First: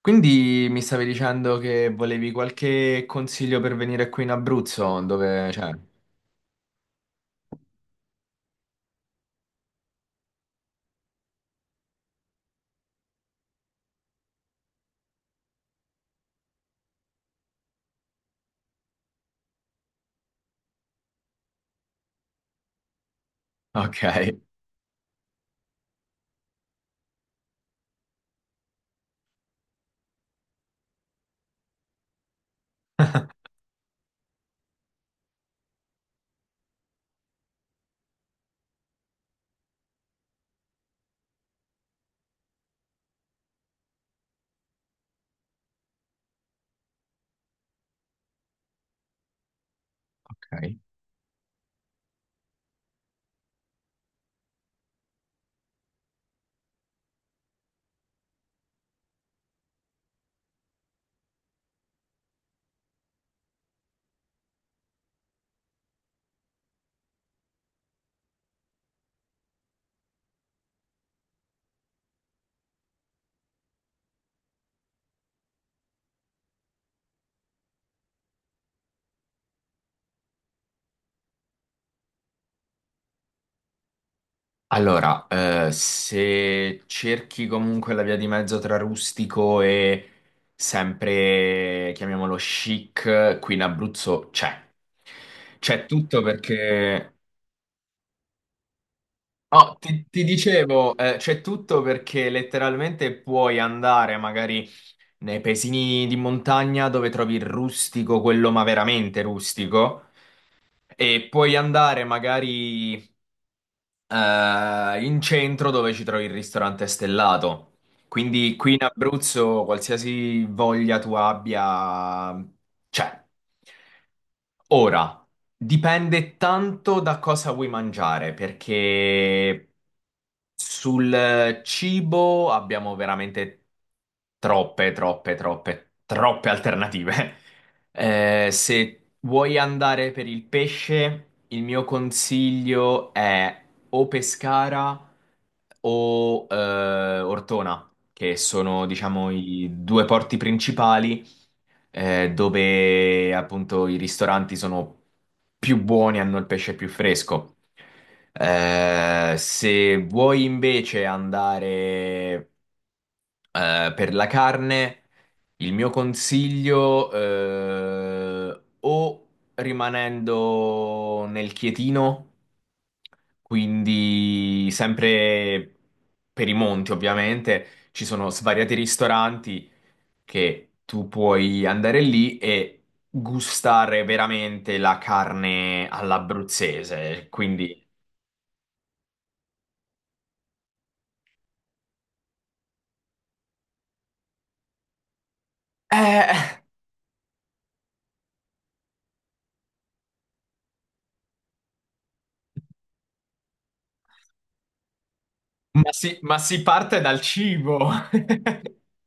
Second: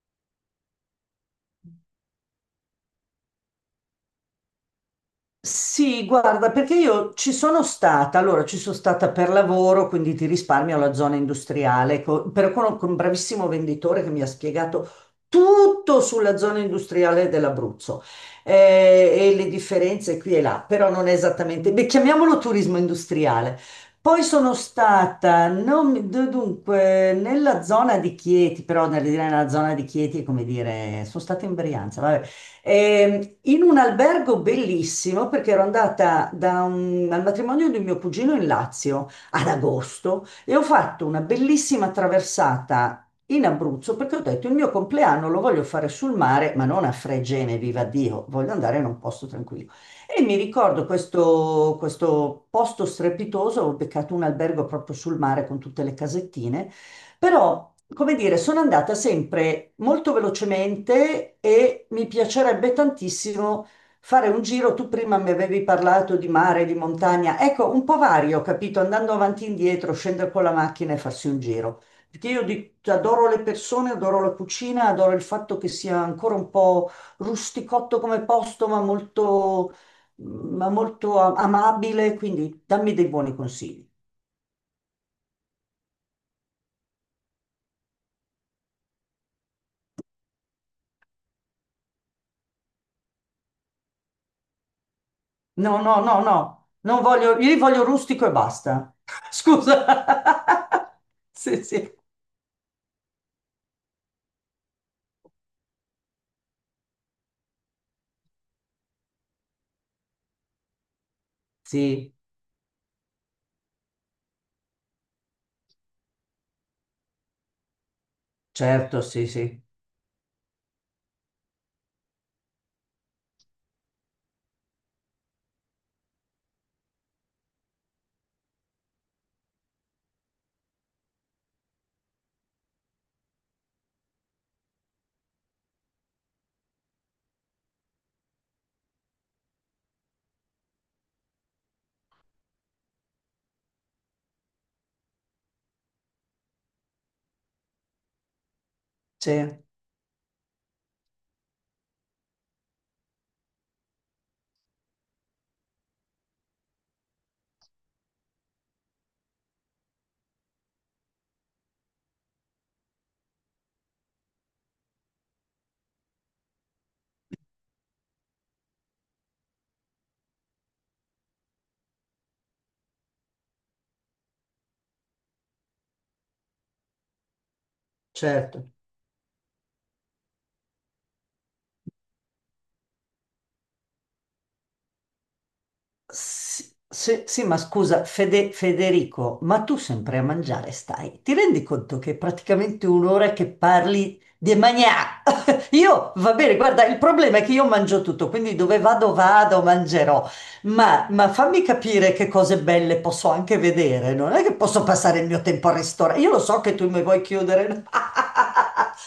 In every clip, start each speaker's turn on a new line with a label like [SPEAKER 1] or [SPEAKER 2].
[SPEAKER 1] Quindi mi stavi dicendo che volevi qualche consiglio per venire qui in Abruzzo, dove cioè,
[SPEAKER 2] Sì, guarda, perché io ci sono stata, allora ci sono stata per lavoro, quindi ti risparmio la zona industriale, però con un bravissimo venditore che mi ha spiegato tutto sulla zona industriale dell'Abruzzo, e le differenze qui e là, però non è esattamente, beh, chiamiamolo turismo industriale.
[SPEAKER 1] ok.
[SPEAKER 2] Poi sono stata, non mi- d- dunque, nella zona di Chieti, però nella zona di Chieti è come dire, sono stata in Brianza, vabbè. In un albergo bellissimo perché ero andata al matrimonio di mio cugino in Lazio ad agosto e ho fatto una bellissima traversata in Abruzzo perché ho detto il mio compleanno lo voglio fare sul mare, ma non a Fregene, viva Dio, voglio andare in un posto tranquillo. E mi
[SPEAKER 1] Ok.
[SPEAKER 2] ricordo questo posto strepitoso, ho beccato un albergo proprio sul mare con tutte le casettine però, come dire, sono andata sempre molto velocemente e mi piacerebbe tantissimo fare un giro. Tu prima mi avevi parlato di mare, di montagna. Ecco, un po' vario, capito? Andando avanti e indietro, scendere con la macchina e farsi un giro. Perché io adoro le persone, adoro la cucina, adoro il fatto che sia ancora un po' rusticotto come posto, ma molto amabile. Quindi dammi dei buoni consigli.
[SPEAKER 1] Allora, se cerchi comunque la via di mezzo tra rustico e sempre, chiamiamolo chic, qui in Abruzzo c'è.
[SPEAKER 2] No,
[SPEAKER 1] C'è
[SPEAKER 2] no, no,
[SPEAKER 1] tutto
[SPEAKER 2] no, non
[SPEAKER 1] perché...
[SPEAKER 2] voglio, io li voglio rustico e basta.
[SPEAKER 1] Oh,
[SPEAKER 2] Scusa.
[SPEAKER 1] ti dicevo, c'è
[SPEAKER 2] Sì,
[SPEAKER 1] tutto
[SPEAKER 2] sì.
[SPEAKER 1] perché letteralmente puoi andare magari nei paesini di montagna dove trovi il rustico, quello ma veramente rustico, e puoi andare
[SPEAKER 2] Sì,
[SPEAKER 1] magari in centro dove ci trovi il ristorante stellato. Quindi qui in
[SPEAKER 2] certo, sì, sì,
[SPEAKER 1] Abruzzo, qualsiasi voglia tu abbia, c'è. Ora, dipende tanto da cosa vuoi mangiare, perché sul cibo abbiamo veramente troppe, troppe, troppe, troppe alternative. Se vuoi andare per il pesce, il mio consiglio è o Pescara o Ortona, che sono, diciamo,
[SPEAKER 2] sì,
[SPEAKER 1] i due porti principali, dove appunto i ristoranti sono più buoni, hanno il pesce più fresco. Se vuoi invece andare, per la carne, il mio consiglio, o rimanendo nel Chietino, quindi sempre per i monti ovviamente, ci sono
[SPEAKER 2] certo.
[SPEAKER 1] svariati ristoranti che tu puoi andare lì e gustare veramente la carne
[SPEAKER 2] Sì,
[SPEAKER 1] all'abruzzese.
[SPEAKER 2] sì, ma
[SPEAKER 1] Quindi,
[SPEAKER 2] scusa, Federico, ma tu sempre a mangiare stai? Ti rendi conto che è praticamente un'ora che parli di magnà? Io, va bene,
[SPEAKER 1] eh,
[SPEAKER 2] guarda, il problema è che io mangio tutto, quindi dove vado, vado, mangerò. Ma fammi capire che cose belle posso anche vedere. Non è che posso passare il mio tempo al ristorante. Io
[SPEAKER 1] ma
[SPEAKER 2] lo so
[SPEAKER 1] si
[SPEAKER 2] che tu
[SPEAKER 1] parte
[SPEAKER 2] mi
[SPEAKER 1] dal
[SPEAKER 2] vuoi chiudere.
[SPEAKER 1] cibo.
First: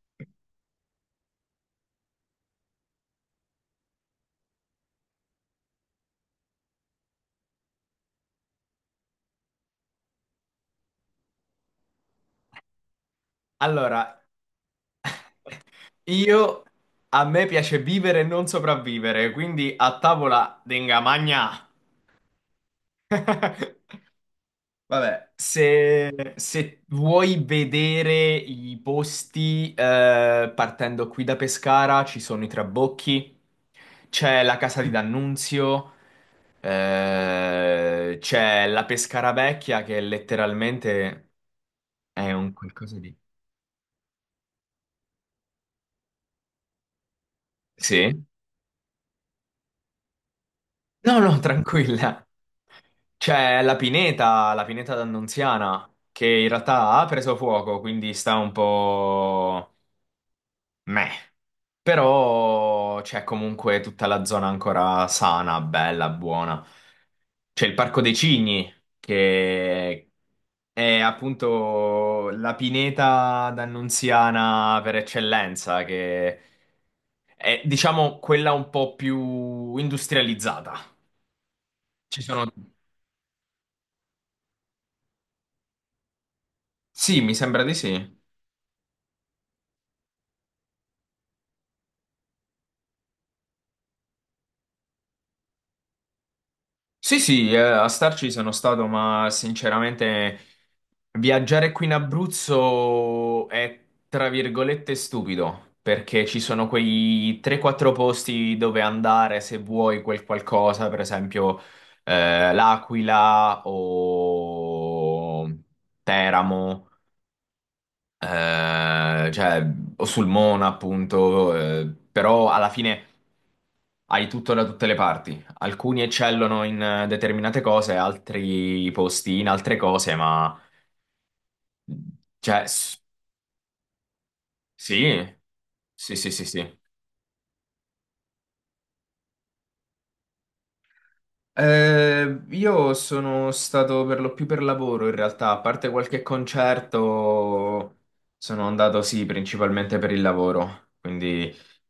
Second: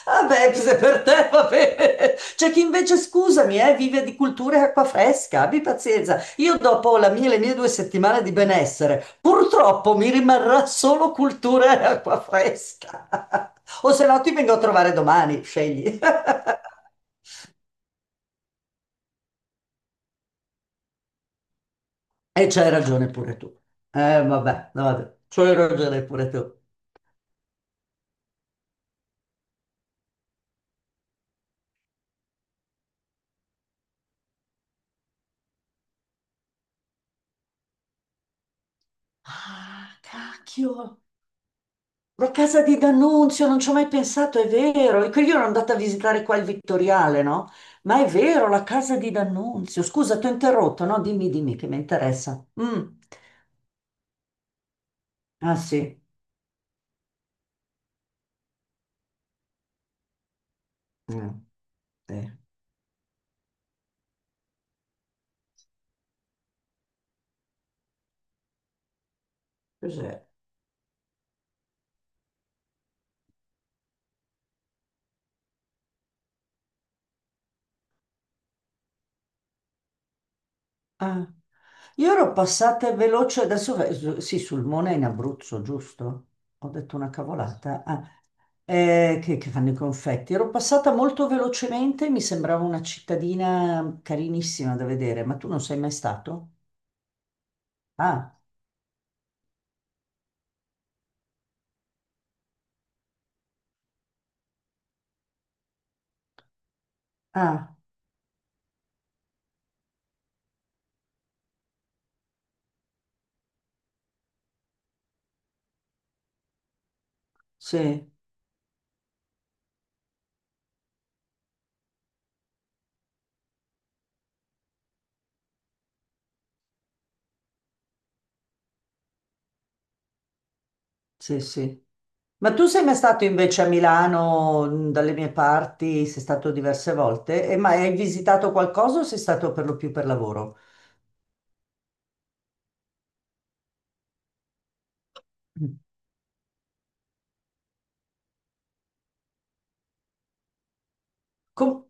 [SPEAKER 2] Vabbè, se per te va bene. C'è chi invece, scusami, vive di cultura e acqua fresca. Abbi pazienza. Io dopo le mie 2 settimane di benessere, purtroppo mi rimarrà solo cultura e acqua fresca. O se no
[SPEAKER 1] Allora,
[SPEAKER 2] ti vengo a trovare domani, scegli.
[SPEAKER 1] io a me piace vivere e non sopravvivere, quindi a tavola denga magna.
[SPEAKER 2] E c'hai ragione pure tu. Vabbè, vabbè,
[SPEAKER 1] Vabbè,
[SPEAKER 2] c'hai ragione pure
[SPEAKER 1] Se,
[SPEAKER 2] tu.
[SPEAKER 1] se vuoi vedere i posti, partendo qui da Pescara, ci sono i Trabocchi, c'è la Casa di D'Annunzio, c'è la Pescara Vecchia che
[SPEAKER 2] Ah, cacchio.
[SPEAKER 1] letteralmente
[SPEAKER 2] La
[SPEAKER 1] è un
[SPEAKER 2] casa di
[SPEAKER 1] qualcosa di...
[SPEAKER 2] D'Annunzio, non ci ho mai pensato, è vero. E quindi io ero andata a visitare qua il Vittoriale, no? Ma è
[SPEAKER 1] Sì?
[SPEAKER 2] vero, la casa di D'Annunzio. Scusa, ti ho interrotto, no?
[SPEAKER 1] No,
[SPEAKER 2] Dimmi,
[SPEAKER 1] no,
[SPEAKER 2] dimmi, che mi
[SPEAKER 1] tranquilla.
[SPEAKER 2] interessa. Mm.
[SPEAKER 1] C'è la Pineta
[SPEAKER 2] Ah,
[SPEAKER 1] d'Annunziana,
[SPEAKER 2] sì.
[SPEAKER 1] che in realtà ha preso fuoco, quindi sta un po'... meh.
[SPEAKER 2] Mm, sì.
[SPEAKER 1] Però c'è comunque tutta la zona ancora sana, bella, buona. C'è il Parco dei Cigni, che
[SPEAKER 2] Cos'è?
[SPEAKER 1] è appunto la pineta d'Annunziana per eccellenza, che è, diciamo, quella un po' più industrializzata.
[SPEAKER 2] Ah, io
[SPEAKER 1] Ci
[SPEAKER 2] ero
[SPEAKER 1] sono...
[SPEAKER 2] passata veloce, adesso sì, sul Mona in Abruzzo, giusto? Ho detto una
[SPEAKER 1] Sì, mi sembra di
[SPEAKER 2] cavolata. Ah,
[SPEAKER 1] sì.
[SPEAKER 2] che fanno i confetti. Ero passata molto velocemente, mi sembrava una cittadina carinissima da vedere, ma tu non sei mai stato?
[SPEAKER 1] Sì, sì, a starci
[SPEAKER 2] Ah,
[SPEAKER 1] sono stato, ma sinceramente viaggiare qui in Abruzzo è tra virgolette stupido, perché ci sono quei
[SPEAKER 2] ah,
[SPEAKER 1] 3-4 posti dove andare se vuoi quel qualcosa, per esempio L'Aquila o Teramo,
[SPEAKER 2] sì,
[SPEAKER 1] cioè, o sul Mona, appunto, però alla fine hai tutto da tutte le parti. Alcuni eccellono in determinate cose, altri posti in altre cose, ma
[SPEAKER 2] sì, sì. Ma
[SPEAKER 1] cioè,
[SPEAKER 2] tu sei mai stato invece a Milano, dalle mie
[SPEAKER 1] sì,
[SPEAKER 2] parti,
[SPEAKER 1] sì,
[SPEAKER 2] sei
[SPEAKER 1] sì, sì,
[SPEAKER 2] stato
[SPEAKER 1] sì.
[SPEAKER 2] diverse volte, e ma hai visitato qualcosa o sei stato per lo più per lavoro?
[SPEAKER 1] Io sono stato per lo più per lavoro in realtà, a parte qualche concerto, sono andato sì, principalmente per il lavoro, quindi...
[SPEAKER 2] Com-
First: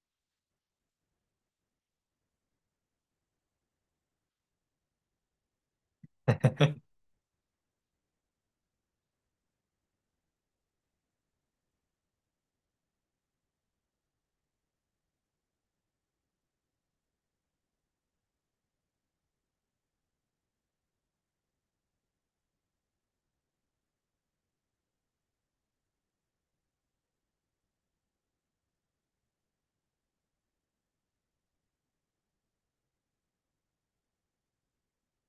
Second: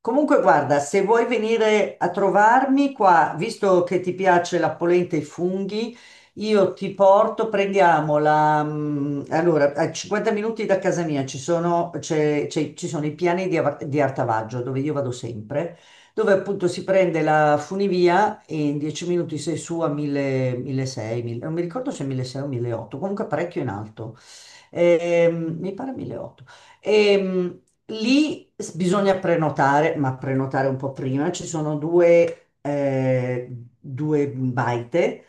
[SPEAKER 2] Comunque, guarda, se vuoi venire a trovarmi qua, visto che ti piace la polenta e i funghi, io
[SPEAKER 1] Ok.
[SPEAKER 2] ti porto, allora, a 50 minuti da casa mia ci sono i piani di Artavaggio, dove io vado sempre, dove appunto si prende la funivia e in 10 minuti sei su a 1000, 1600, 1000 non mi ricordo se 1600 o 1800, comunque parecchio in alto. Mi pare 1800. Ehm, Lì bisogna prenotare, ma prenotare un po' prima. Ci sono due baite.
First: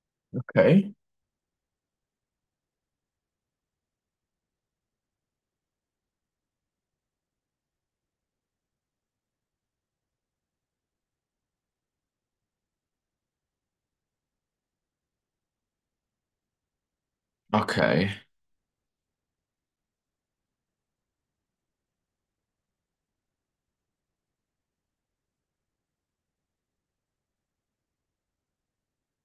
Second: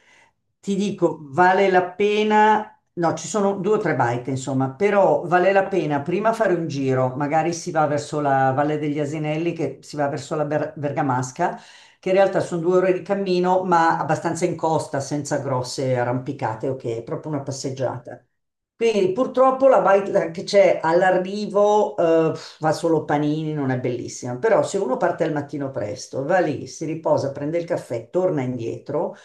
[SPEAKER 2] Ti
[SPEAKER 1] Ok.
[SPEAKER 2] dico, vale la pena. No, ci sono due o tre baite, insomma, però vale la pena prima fare un giro, magari si va verso la Valle degli Asinelli, che si va verso la Bergamasca, che in realtà sono 2 ore di cammino, ma abbastanza in costa, senza grosse arrampicate, ok, è proprio una
[SPEAKER 1] Ok.
[SPEAKER 2] passeggiata. Quindi purtroppo la baita che c'è all'arrivo, fa solo panini, non è bellissima. Però se uno parte al mattino presto, va lì, si riposa, prende il caffè, torna indietro,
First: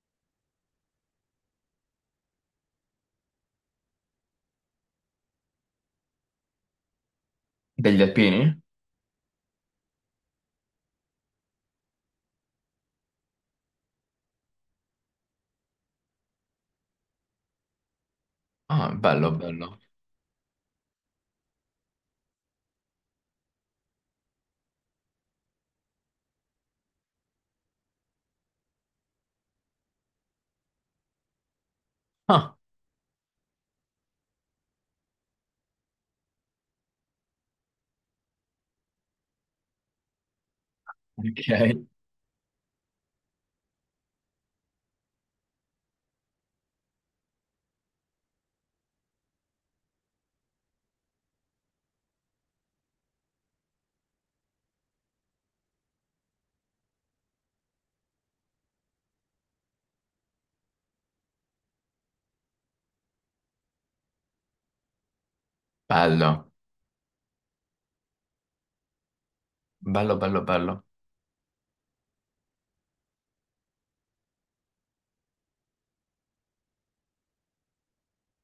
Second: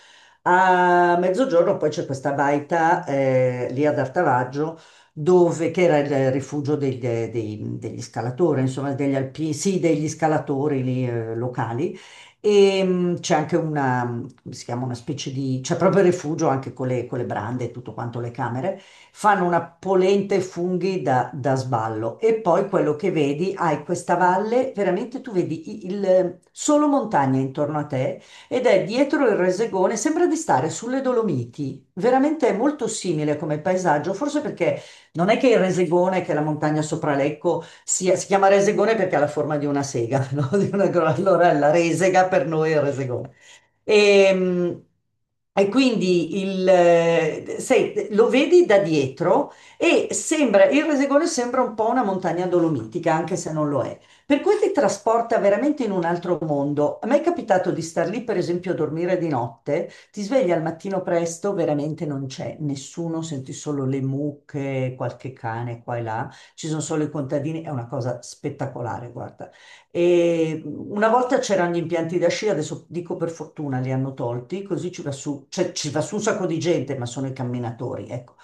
[SPEAKER 2] a mezzogiorno poi c'è questa baita lì ad Artavaggio, che era il rifugio degli
[SPEAKER 1] Degli alpini?
[SPEAKER 2] scalatori, insomma degli alpini, sì, degli scalatori lì, locali. E c'è anche una, come si chiama, una specie di, c'è proprio il rifugio anche con le, brande e tutto quanto, le camere.
[SPEAKER 1] Ah, bello,
[SPEAKER 2] Fanno una
[SPEAKER 1] bello.
[SPEAKER 2] polenta e funghi da sballo. E poi quello che vedi, hai questa valle, veramente tu vedi solo montagne intorno a te ed è dietro il Resegone, sembra di stare sulle Dolomiti, veramente è
[SPEAKER 1] Ah,
[SPEAKER 2] molto simile come paesaggio, forse perché non è che il Resegone, che è la montagna sopra Lecco, si chiama Resegone perché ha la forma di una sega, no?
[SPEAKER 1] ok.
[SPEAKER 2] Allora la resega per noi è il Resegone. E, e quindi sai, lo vedi da dietro e sembra, il Resegone sembra un po' una montagna dolomitica, anche se non lo è. Per cui ti trasporta veramente in un altro mondo. A me è capitato di star lì, per esempio, a dormire di notte, ti svegli al mattino presto, veramente non c'è nessuno, senti solo le mucche, qualche cane qua e là,
[SPEAKER 1] Bello,
[SPEAKER 2] ci sono solo i contadini, è una cosa spettacolare, guarda.
[SPEAKER 1] bello, bello,
[SPEAKER 2] E
[SPEAKER 1] bello.
[SPEAKER 2] una volta c'erano gli impianti da sci, adesso dico per fortuna li hanno tolti, così ci va su, cioè, ci va su un sacco di gente, ma sono i camminatori, ecco,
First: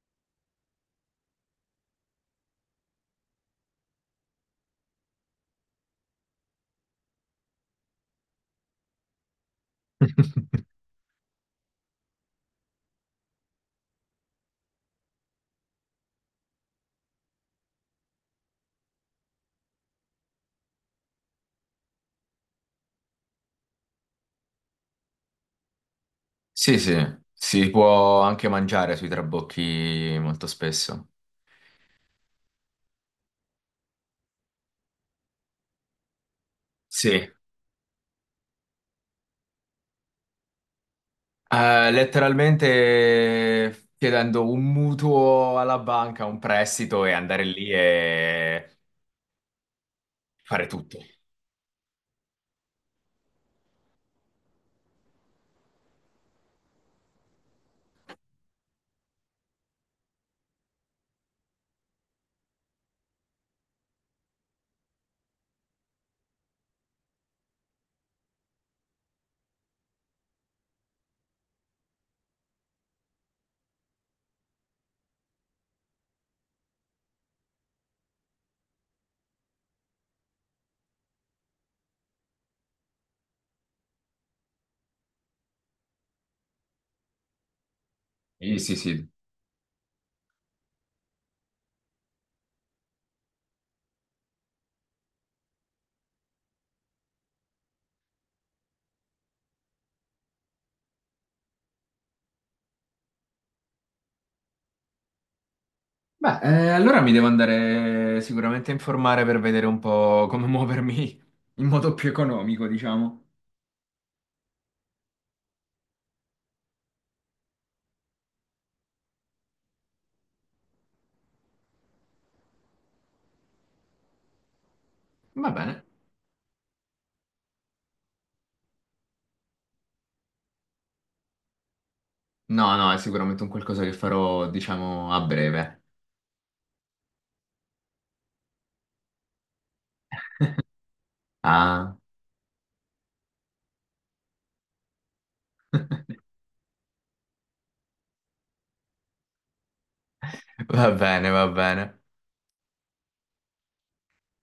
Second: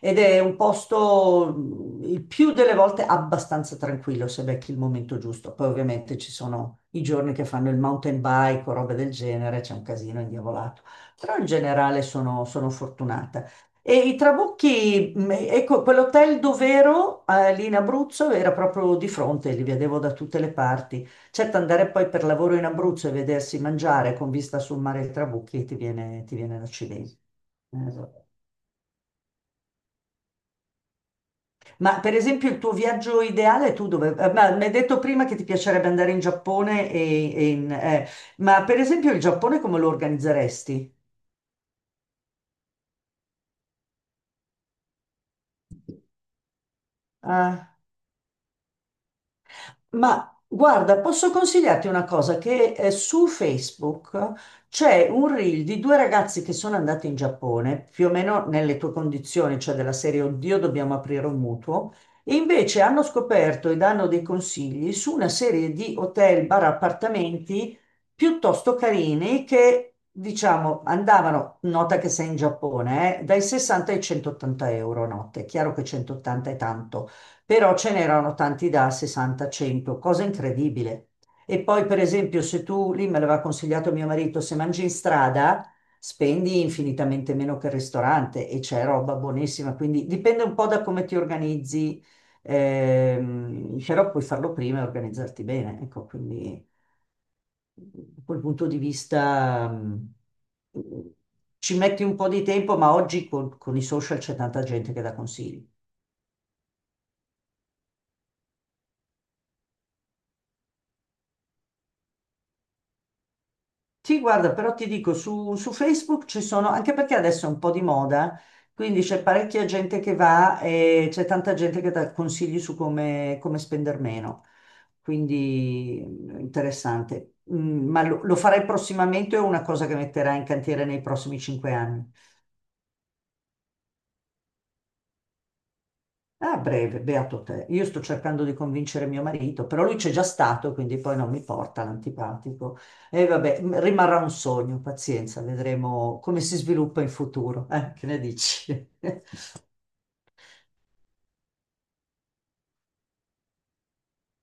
[SPEAKER 2] ed è un posto il più delle volte abbastanza tranquillo se becchi il momento giusto. Poi ovviamente ci sono i giorni che fanno il mountain bike o robe del genere, c'è un casino indiavolato, però in generale sono fortunata. E i Trabucchi, ecco, quell'hotel dov'ero, lì in Abruzzo, era proprio di fronte, li vedevo da tutte le parti. Certo, andare poi per lavoro in Abruzzo e vedersi mangiare con vista sul mare dei Trabucchi ti viene
[SPEAKER 1] Sì, sì,
[SPEAKER 2] l'accidente.
[SPEAKER 1] si può
[SPEAKER 2] Esatto.
[SPEAKER 1] anche mangiare sui trabocchi molto spesso.
[SPEAKER 2] Ma per esempio il tuo viaggio ideale, ma mi hai detto prima che ti piacerebbe andare in Giappone
[SPEAKER 1] Sì,
[SPEAKER 2] ma per esempio il Giappone come lo organizzeresti?
[SPEAKER 1] Letteralmente chiedendo un mutuo alla banca, un prestito e andare lì e
[SPEAKER 2] Ma
[SPEAKER 1] fare tutto.
[SPEAKER 2] guarda, posso consigliarti una cosa, che su Facebook c'è un reel di due ragazzi che sono andati in Giappone, più o meno nelle tue condizioni, cioè della serie Oddio, dobbiamo aprire un mutuo, e invece hanno scoperto e danno dei consigli su una serie di hotel, bar, appartamenti piuttosto carini che, diciamo, andavano, nota che sei in Giappone, dai 60 ai 180 euro a notte. È chiaro che 180 è tanto, però ce n'erano tanti da 60-100, cosa incredibile. E poi, per esempio, se tu, lì me l'aveva consigliato mio marito, se mangi in strada, spendi infinitamente meno che il ristorante
[SPEAKER 1] Sì,
[SPEAKER 2] e
[SPEAKER 1] sì,
[SPEAKER 2] c'è
[SPEAKER 1] sì.
[SPEAKER 2] roba buonissima, quindi dipende un po' da come ti organizzi, però puoi farlo prima e organizzarti bene, ecco, quindi da quel punto di vista... Ci metti un po' di tempo, ma oggi con, i social c'è tanta gente che dà consigli.
[SPEAKER 1] Beh, allora mi devo andare sicuramente a informare per vedere un po' come muovermi in modo più economico, diciamo.
[SPEAKER 2] Sì, guarda, però ti dico, su, Facebook ci sono, anche perché adesso è un po' di moda, quindi c'è parecchia gente che va e c'è tanta gente che dà consigli su come, spendere meno.
[SPEAKER 1] Va bene.
[SPEAKER 2] Quindi interessante. Ma lo, farai prossimamente o è una cosa che metterai in cantiere nei prossimi 5 anni?
[SPEAKER 1] No, no, è sicuramente un qualcosa che farò, diciamo, a breve.
[SPEAKER 2] Ah, breve, beato te. Io sto cercando di convincere mio marito, però lui c'è già stato, quindi poi non mi porta
[SPEAKER 1] Ah,
[SPEAKER 2] l'antipatico. E vabbè, rimarrà un sogno, pazienza, vedremo come si sviluppa in futuro. Che ne dici?
[SPEAKER 1] va bene, va bene.